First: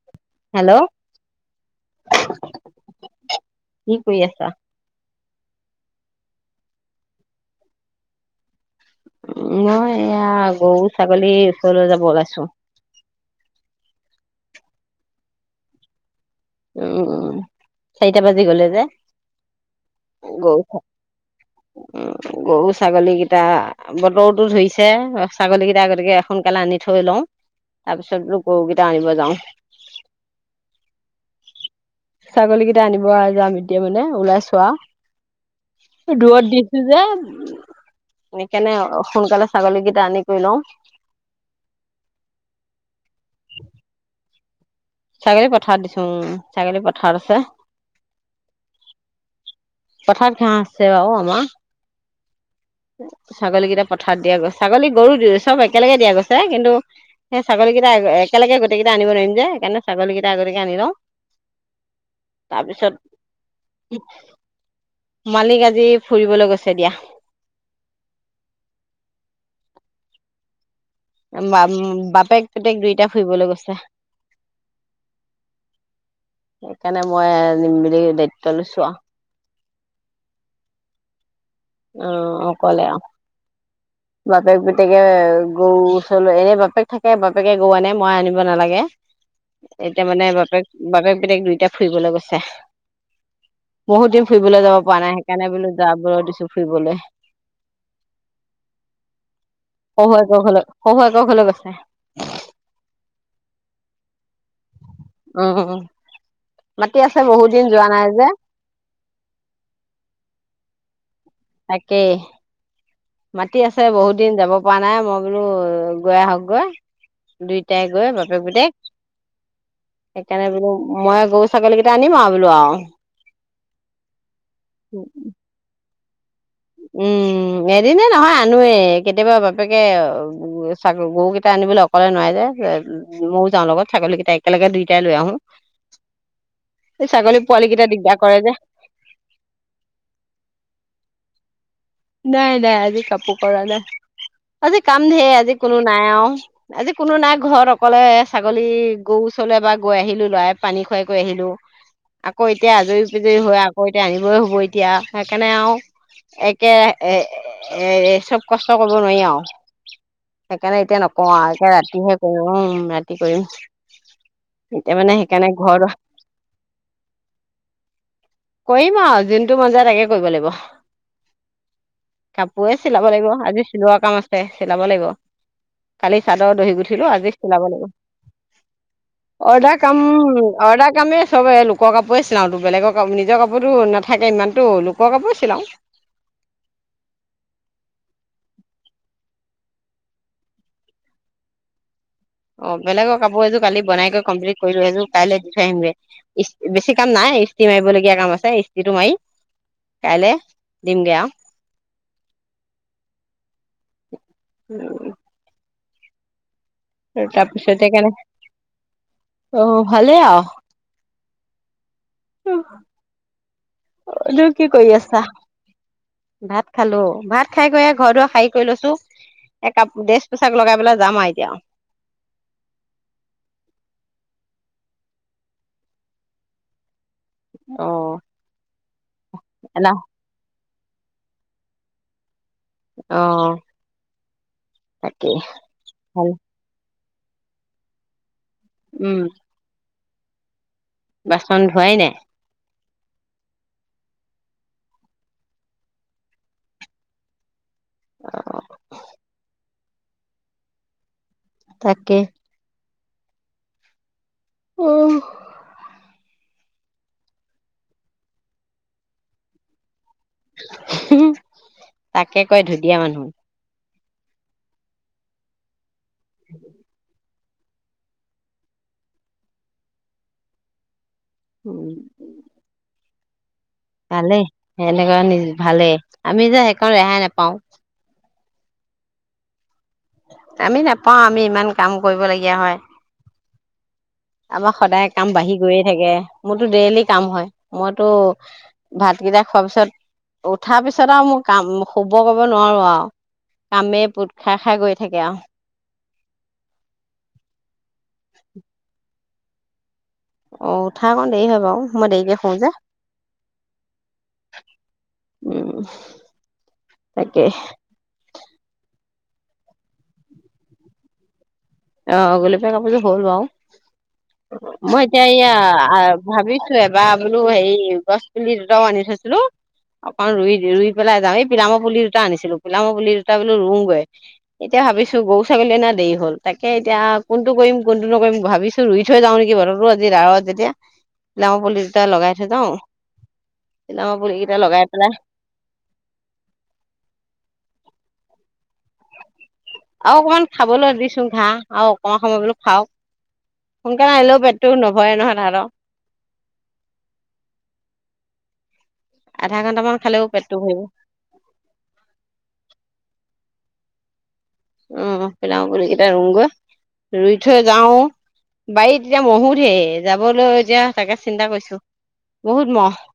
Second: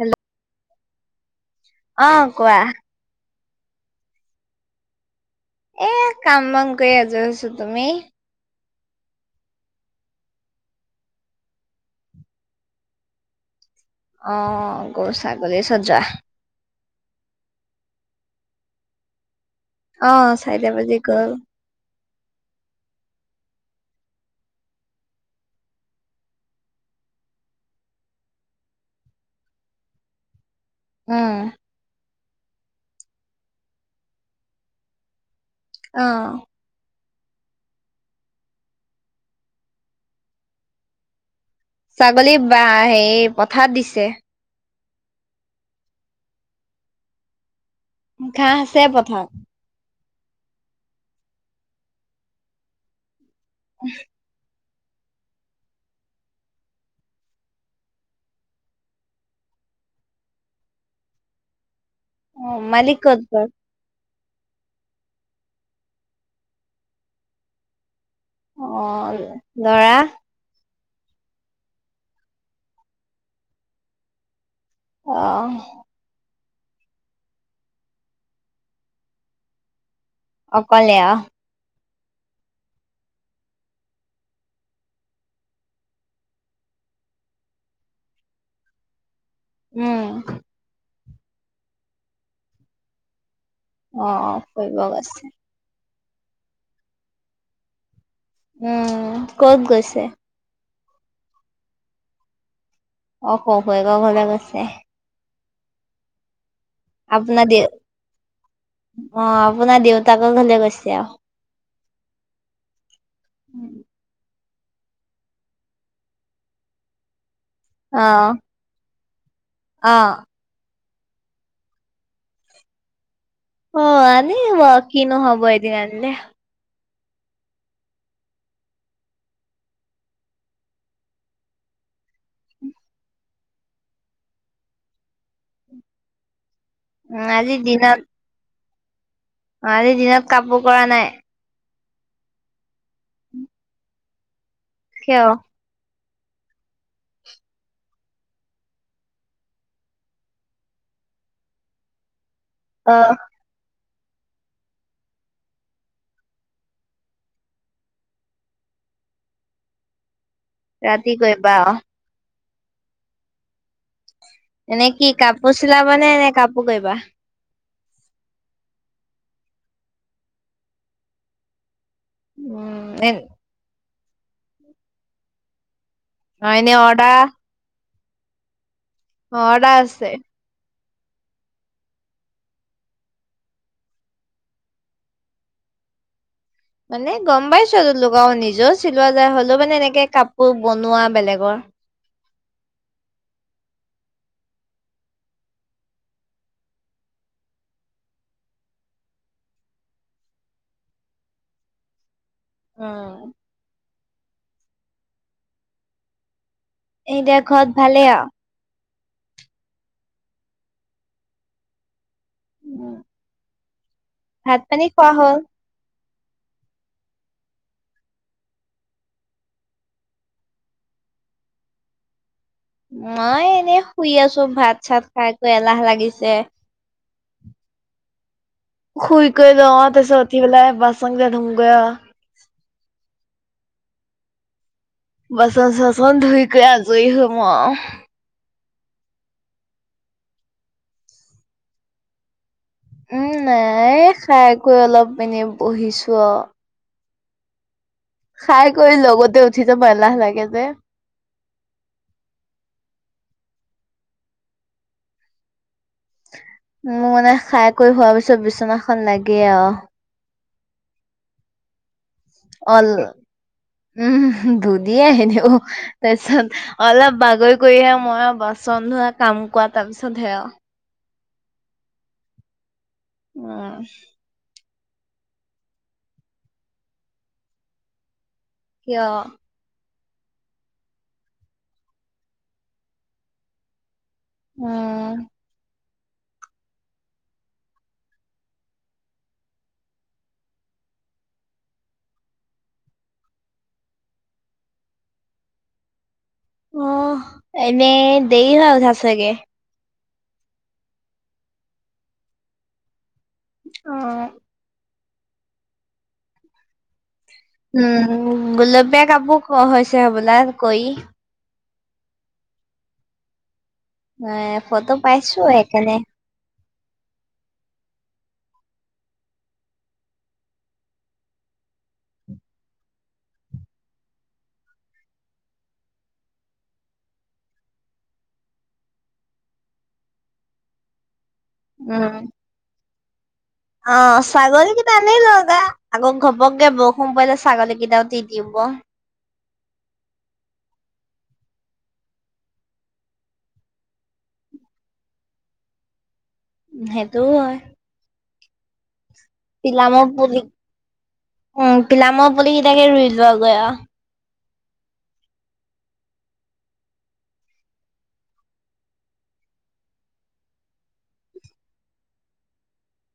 Hello hello আহ কোৱা? কি কৰি আছা? এ কাম বন কৰি আজৰি হৈছো তুমি? উ মই এয়া গৰু ছাগলীৰ ওচৰলৈ যাব ওলাইছো অ গৰু ছাগলী ওচৰত যোৱা উম উম চাৰিটা বাজি গলে যে। অ চাৰিটা গৰু বাজি গ'ল উম গৰু ছাগলী কিটা বতৰটো ধুৰিছে ছাগলী কেইটা গতিকে সোনকালে আনি থৈ লওঁ তাৰ পিছতো গৰুকেইটা আনিব যাও। উম ছাগলী কেইটা আনিব যাম এতিয়া মানে ওলাই অও অ ৰ'দ দিছে যে সেই কাৰণে সোনকালে ছাগলীকেইটা আনি থৈ লও ছাগলী বা হেৰি পথাৰ দিছে ছাগলী পথাৰ দিছো, উ ছাগলী পথাৰত আছে। ঘাঁ আছে পথাৰত৷ পথাঅত ঘাঁ আছে বাউ আমা ছাগলীকেইটা পথাৰত দিয়া গৈছ ছাগলী গৰু চব একেলগে দিয়া গৈছে কিন্তু সেই ছাগলীকেইটা একেলগে গোটেইকেইটা আনিব নোৱাইম যে সেইকাণে ছাগলীকেইটা আগতীয়কে আনি লওঁ অ তাৰপিছত মালিক কত গল মালিক আজি ফুৰিবলৈ গৈছে দিয়া অ লৰা বা, বাপেক পুতেক দুইটা ফুৰিবলৈ গৈছে৷ আহ সেইকাণে মই নিম বুলি দায়িত্ব লৈছো আউ৷ অকলে অ' অকলে অ'। বাপেক-পুতেকে গৰু ওচৰলৈ- এনে বাপেক থাকে, বাপেকে গৰু আনে, মই আনিব নালাগে। উম এতিয়া মানে বাপেক- বাপেক তেক দুইটা ফুৰিবলৈ গৈছে। অ বহুত দিন ফুৰিবলৈ ফুৰিব যাব পৰা নাই গৈছে সেইকাৰণে বোলো। যাবলৈ দিছোঁ ফুৰিবলৈ। উম ক'ত গৈছে? শহুএকৰ ঘলৈ গৈছে। অ' শহুৱেকৰ ঘৰলে গৈছে। উম মাতি আছে আপোনাৰ বহুত দে দিন যোৱা নাই যে অ' আপোনাৰ দেউতাকৰ ঘৰলে গৈছে। দিয়া তাকেই। মাতি আছে বহুত দিন যাব পোৱা নাই মই বোলো গৈ আহকগৈ। দুইটাই গৈ বাপেক -পুতেক অ অ সেইকাৰণে বোলো মই গৰু-ছাগলী কেইটা আনিম আৰু বোলো আও। অ' আনিব। কিনো হব এদিন আ [unintelligible] উম, এদিনে নহয় আনোৱেই। কেতিয়াবা বাপেকে অ'- ছাগল- গৰুকেইটা আনিবলৈ অকলে নোৱাৰে যে। ময়ো যাওঁ লগত। ছাগলীকেইটা একেলগে দুয়োটাই লৈ আহোঁ। এই উম ছাগলী পোৱালিকেইটাই দিগদাৰ কৰে যে। অ' আজি দিনত কাপোৰ কৰা নাই? নাই-নাই আজি কাপোৰ কৰা নাই। আজি কাম কিয় ধেৰ, আজি কোনো নাই আও। আজি কোনো নাই ঘৰত। অকলে ছাগলী, গৰু ওচৰলৈ বা গৈ আহিলোঁ, লৰাই পানী খুৱাই গৈ আহিলোঁ। আকৌ এতিয়া অ আজৰি- পিজৰি হৈ আ সৰুতে আনিবই হ'ব এতিয়া। সেইকাৰণে আৰু এক কে- এ চব কষ্ট কৰিব নোৱাৰি আৰু। সেইকাৰণে এতিয়া ৰাতি নকওঁ কৰিবা আৰু। অ এতিয়া ৰাতি হৈ অ' ৰাতি কৰিম। এনে এতিয়া কি মানে সেইকাৰণে কাপোৰ ঘৰ চিলাব নে-নে কাপোৰ কৰিবা? কৰিম আৰু যোনটো মন যায় তাকে কৰিব লাগিব। কাপোএ উম চিলাব এ লাগিব আজি। চিলোৱা কাম আছে। চিলাব লাগিব। কালি অ চাদৰ দহি এনে গুঠিলোঁ। অৰ্ডাৰ আজি চিলাব লাগিব। অৰ্ডাৰ কাম অৰ্ডাৰ কামেই চব এই লোকৰ কাপোৰে চিলাওঁতো বেলেগৰ কাপো- নিজৰ কাপোৰটো নাথাকে ইমানটো! লোকৰ কাপোৰেই চিলাওঁ। মানে গম পাইছোঁ লগাওঁ। নিজেও চিলোৱা যায়, হলেও মানে এনেকে কাপোৰ বনোৱা বেলেগৰ। অ' বেলেগৰ কাপোৰ এযোৰ কালি বনাই গৈ কমপ্লিট কৰিলোঁ। সেইযোৰ কাইলৈ দি থৈ আহিমগে। ইস- বেছি কাম নাই, ইস্ত্ৰি মাৰিবলগীয়া কাম আছে। ইস্ত্ৰিটো মাৰি কাইলে দিমগে আও। উম। উম এতিয়া ঘৰত তাৰপিছতে ভালে কেনে আও। অ' ভালে আও। [inaudible] [unintelligible] ভাত কি পানী কৰি খোৱা আছা? হ'ল ভাত খালোঁ। ভাত খাই-কৈ ঘৰ দুৱাৰ এই সাৰি-কৰি লৈছোঁ। এককাপ ড্ৰেছ-পোছাক লগাই পেলাই যাম আৰু এতিয়া। মই এনেই শুই আছোঁ, ভাত-চাত খাইকৈ এলাহ লাগিছে। অ'। শুই কৰি লওঁ। এলা তাৰ পিছত উঠি পেলাই বা বাচনকেইটা ধুমগৈ আও। অ' তাকেই বাচন-ছাচন ভাল ধুই ক আজৰি হ'ম আৰু। উম বাচন ধোৱাই নাই? উম নাই খাইকৈ অলপ মানি বহিছো আও। অ খাই কৰি লগতে উঠি যে কেতিয়াবা এলাহ লাগে যে তাকে। [unintelligible] মোৰ মানে খাই কৰি হোৱাৰ পিছত বিচনাখন লাগে আও। হ‍ঁ-হঁ তাকে কয় অল ধুনীয়া মানুহ। উম, ধুনীয়া এনেও। তাৰপিছত অলপ বাগৰি কৰিহে মই আৰু বাচন ধুৱা কাম কৰা। তাৰ পিছত সেয়া উম উম পালে সেনেকা নিজ ভালেই, আমি যে সেইকণ ৰেহাই নাপাওঁ কিয়? আমি নাপাও আমি ইমান কাম কৰিবলগীয়া হয়। আমাৰ সদায় উম কাম বাঢ়ি গৈয়ে থাকে। মোৰতো ডেইলি কাম হয়। মইতো ভাতকেইটা খোৱাৰ পিছত, উঠাৰ পিছত আৰু মোৰ কাম- শুব কৰিব নোৱাৰোঁ আৰু। কামেই পোট খাই- খাই গৈ থাকে আৰু। অ' এনে দেৰি হয় উঠাত চাগে? অ' উঠাত অকণ দেৰি হয় বাৰু। মই দেৰিকে শুওঁ যে। অ', উম তাকে উম, গুলপীয়া কাপোৰ ক হৈছে হবলাৰ কৰি অ' গুলপীয়া কাপোৰযোৰ হ'ল বাৰু। নাই ফটো মই এতিয়া পাইছো এয়া সেইকাৰণে ভাবি এবাৰ বোলো হেৰি গছ পুলি দুটাও আনি থৈছিলোঁ। অকণ ৰুই- ৰুই পেলাই যাওঁ। এই পিলামৰ পুলি দুটা আনিছিলোঁ। পিলামৰ পুলি দুটা বোলো ৰুওঁগৈ। এতিয়া ভাবিছোঁ গৰু-ছাগলী অনাত দেৰি হ'ল। তাকে এতিয়া কোনটো কৰিম, কোনটো নকৰিম ভাবিছোঁ ৰুই থৈ যাওঁ নেকি? বতৰতো আজি [unintelligible] যেতিয়া লাও পুলি দুটা উম লগাই থৈ যাওঁ। পিলামৰ অ' পুলি কেইটা লগাই ছাগলীকেটা পেলাই আনি লওঁ দিয়া। আকৌ ঘপককে বৰষুণ পৰিলে ছাগলীকেইটাও তিতিব। আৰু অকমান খাবলৈ দিছো ঘাঁহ, আৰু অকণমান সময় বোলো খাওঁক, সোনকালে আহিলেও পেটটো নভৰে নহয় তেহেতৰ সেইটোও হয়। আধা ঘন্টামান পিলামৰ খালেও পুলিক- পেটটো ভৰিব উম, পিলামৰ পুলি কেইটাকে ৰুইলোঁ [unintelligible] উহ পিলাম পুলিকেইটা ৰুওঁগৈ। ৰুই থৈ যাওঁ, বাৰীত এতিয়া মহো ধেৰ যাবলৈ এতিয়া তাকে চিন্তা কৰিছো! বহুত মহ।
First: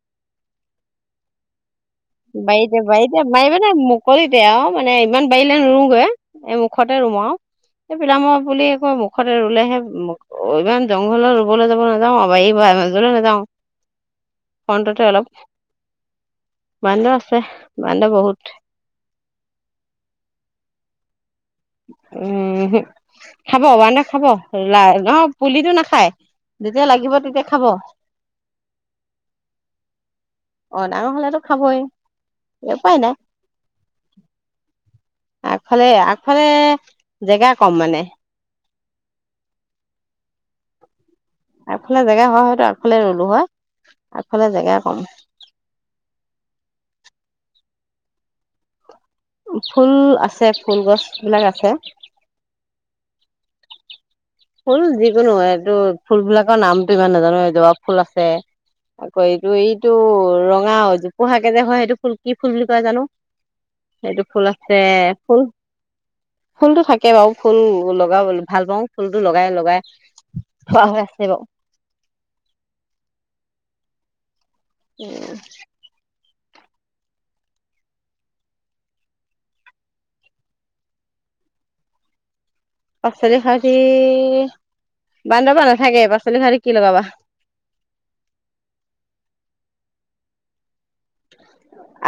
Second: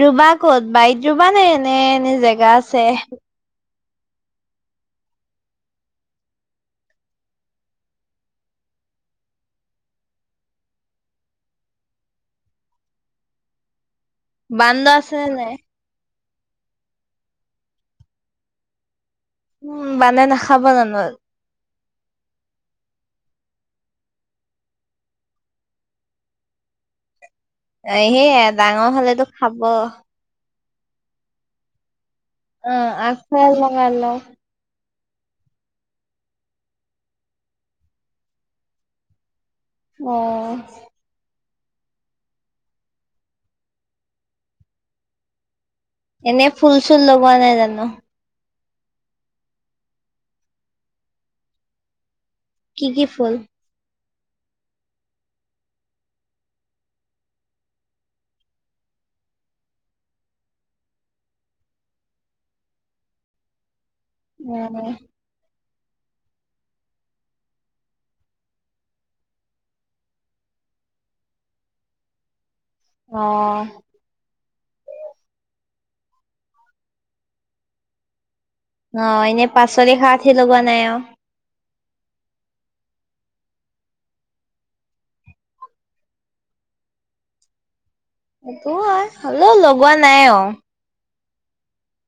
ৰুবা ক'ত? বাৰীত ৰুবা নে নে এনে জেগা বাৰীতে- আছে বাৰীতে বাৰী মানে কৰি দে আৰু মানে ইমান বাৰীলৈ নুৰুগৈ। এই মুখতে ৰুম আও। এই পিলামৰ পুলি কয় মুখতে ৰুলেহে, অ- ইমান জংঘলত ৰুবলৈ যাব নাযাওঁ। [unintelligible] মাজলৈ নাযাওঁ। বান্দৰ ফ্ৰণ্টতে অলপ আছে নে নাই? বান্দৰ আছে। বান্দৰ বহুত উম, মানুহে নাখাব জানোঁ? ওহো, খাব, বান্দৰে খাব। লাই- নহয়, পুলিটো নাখায় যেতিয়া লাগিব তেতিয়া খাব এ সেইয়া ডাঙৰ হ'লেতো খাব। অ' ডাঙৰ হ'লেতো খাবই। অ' উপায় নাই আগফালে লগাই লওঁ। আগফালে- আগফালে জেগা কম মানে। অ'। আগফালে জেগা হয় হয়তো আগফালে ৰুলো হয়! আগফালে জেগা কম। এনে ফুল-চুল লগোৱা নাই জানো? ফুল আছে। ফুল গছবিলাক আছে। কি কি ফুল? ফুল যিকোনো এইটো ফুলবিলাকৰ নামটো ইমান নাজানো এই জোৱা ফুল আছে আকৌ এইটো এইটো ৰঙা জোপোহাকে যে হয় সেইটো ফুল কি ফুল বুলি কয় জানো? সেইটো ফুল আছে উম ফুল ফুলটো থাকে বাৰু ফুল লগা ভাল পাওঁ। ফুলটো লগাই - লগাই থোৱা হৈ আছে বাৰু। অ'। উম অ' এনে পাচলি-শাকহে লগোৱা নাই আৰু? পাচলি খাৰতি বান্দৰৰ পৰা নাথাকে পাচলি খাউতি কি লগাবা এইটো হয় হ'লেও লগোৱা নাই আঔ।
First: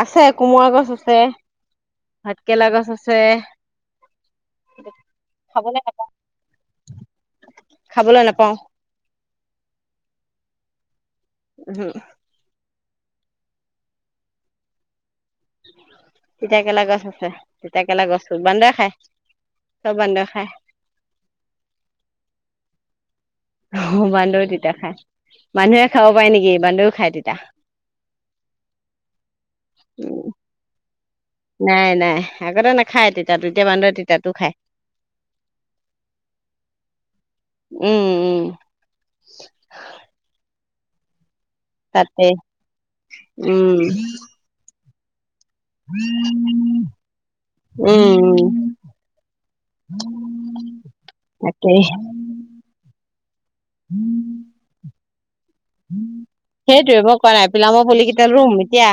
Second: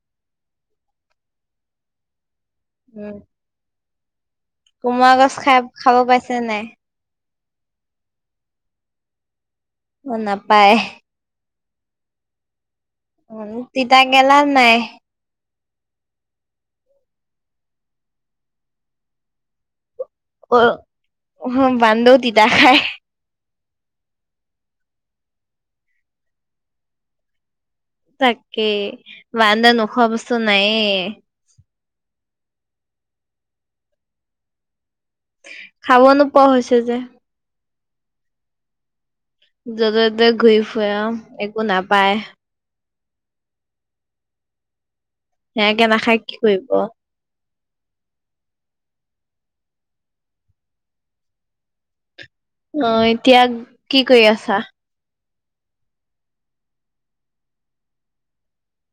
আছে কোমোৰা গছ আছে ভাতকেৰেলা গছ আছে কোমোৰা গছ খাই খাবলৈ নাপাওঁ খাব পাইছে নাই খাবলৈ নাপাওঁ অ নাপায় উ অ তিতাকেৰেলা নাই তিতাকেৰেলা গছ আছে তিতাকৰেলা গছ বান্দৰে খাই। অ অ বান্দৰৰো তিতা খাই অ বান্দৰে তিতা খায় মানুহে খাব পাৰে নেকি বান্দৰেও খায় তিতা। তাকে বান্দৰে নোখোৱা উম, বস্তু নায়েই নাই নাই আগতে নাখায়, তিতা টো এতিয়া বান্দৰে তিতাতো খায়। খাব নোপোৱা হৈছে যে উম উম বৈয়াম এক একো নাপায় তাতে উম সেয়াকে নাখায় কি কৰিব উম উ তাকে অ এতিয়া কি কৰি আছাঁ? সেইটোয়ে মই কৰা নাই পিলামৰ পুলিকেইটা ৰুম এতিয়া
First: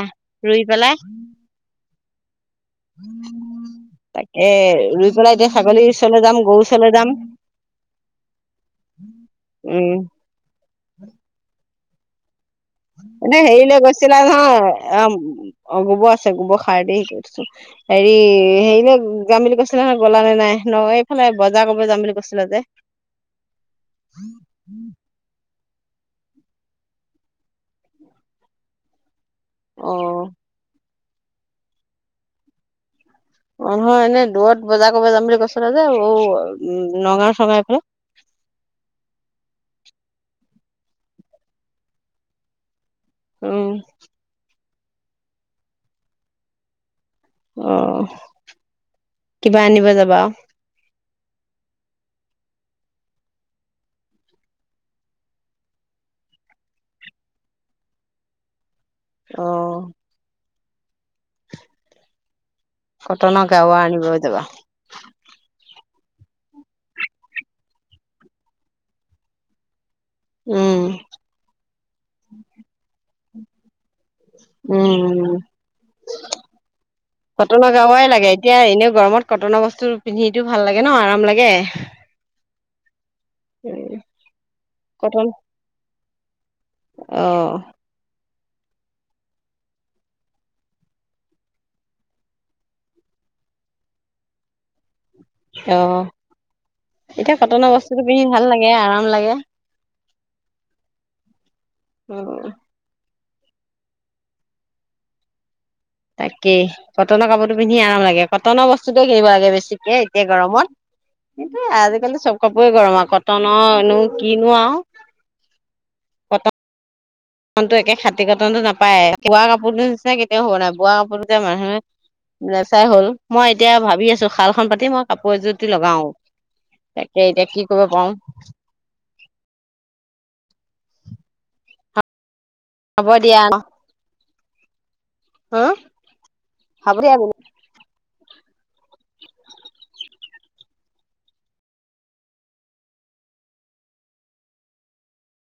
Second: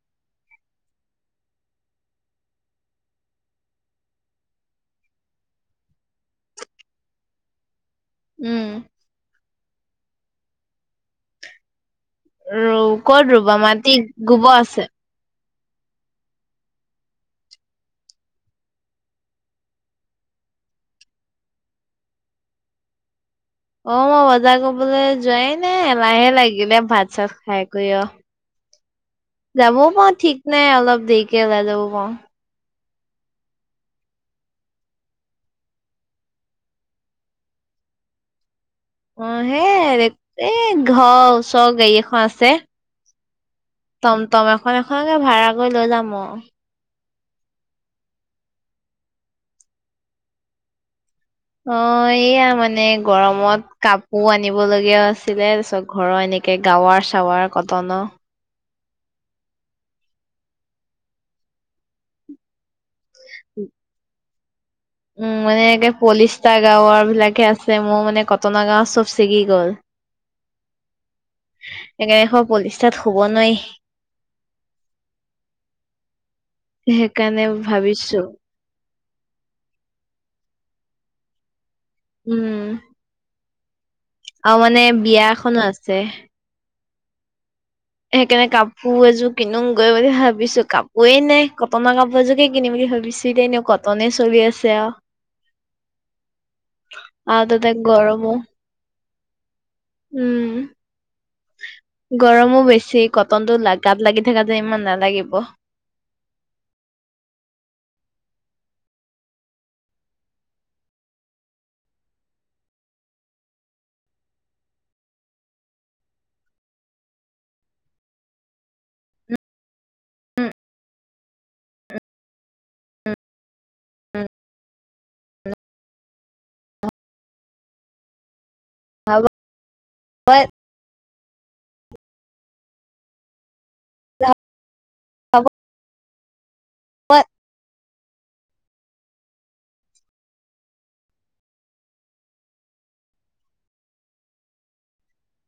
ৰুই পেলাই তাকে ৰুই পেলাই এতিয়া ছাগলীৰ ওচৰলে যাম গৰু ওচৰলে যাম। উম উম ৰ ক'ত এনেই ৰুবা হেইলে মাটি গৈছিলা গোবৰ নহয় আছে অ অ গোবৰ আছে গোবৰ খাৰ দিহেচি থৈছোঁ হেৰি হেৰিলৈ যাম বুলি কৈছিলা নহয় গলা নে নাই ন এইফালে বজাৰ কৰিব যাম বুলি কৈছিলা যে অ মই বজাৰ কৰিবলে যোৱাই মে এলাহে লাগিলে ভাত চাত খাই কৈ আঔ যাবও পাৰোঁ মই অ ঠিক নাই অলপ দেৰিকে ওলায় যাব পাৰোঁ অ নহয় এনে দূৰত বজাৰ কৰিব যাম বুলি কৈছিলা যে ঔ নগাঁও চগাঁও ফালে। অ হে এই ঘৰৰ ওচৰ গাড়ী এখন আছে উম সেখনকে ভাড়া কৰি লৈ যাম অ আহ কিবা আনিব যাবা? অ এইয়া মানে গৰমত কাপোৰ আনিবলগীয়াও আছিলে, তাৰপিছত ঘৰৰ এনেকে গাৱাৰ-চাৱাৰ কটনৰ অহ কটনৰ গাৱা আনিব যাবা। উম মানে এতিয়া পলিষ্টা গাউৱাৰ বিলাকহে আছে মোৰ মানে কটনৰ গাৱা চব ছিগি গল৷ উম একেখন পলিষ্টাত শুব নোৱাৰি। উম, সেইকাৰণে কটনৰ গাৱাই ভাবিছো লাগে, এতিয়া এনে গৰমত কটনৰ বস্তু পিন্ধিতো ভাল লাগে ন আৰাম লাগে উম। উম অ মানে বিয়া এখনো আছে৷ আহ সেইকাণে কাপো এযো কিনোগৈ বুলি ভাবিছো কাপোয়ে নাই কটন কাপো এযোকে কিনিম বুলি ভাবিছো এতিয়া এনেও কটনে চলি আছে আউ অহ। এতিয়া আৰু তাতে কটনৰ বস্তুটো পিন্ধি গৰমো ভাল লাগে, আৰাম লাগে। এ উম উম গৰমো বেছি কটনটো লা গাত লাগি থকা যে ইমান নালাগিব তাকেই কটনৰ কাপোৰটো পিন্ধি আৰাম লাগে। কটনৰ বস্তুটো কিনিব লাগে বেছিকে এতিয়া গৰমত, কিন্তু আজিকালি চব কাপোৰেই গৰম আৰু কটনৰনো কিনো আৰু কটন নতো একে খাতি কটনটো নাপায়ে উম কিৱা কাপোৰোটো সেয়া কেতিয়াও হব নোৱাৰে বোৱা কাপোৰ যে মানুহে নেচাই হল উম মই এতিয়া ভাবি উম আছো শাল খন পাতি মই কাপোৰ এযোটি লগাও তাকে এতিয়া কি কইব পাও হৈয়াত হ'ব দিয়া। হ'ব হা? হালধীয়া গুহ [unintelligible]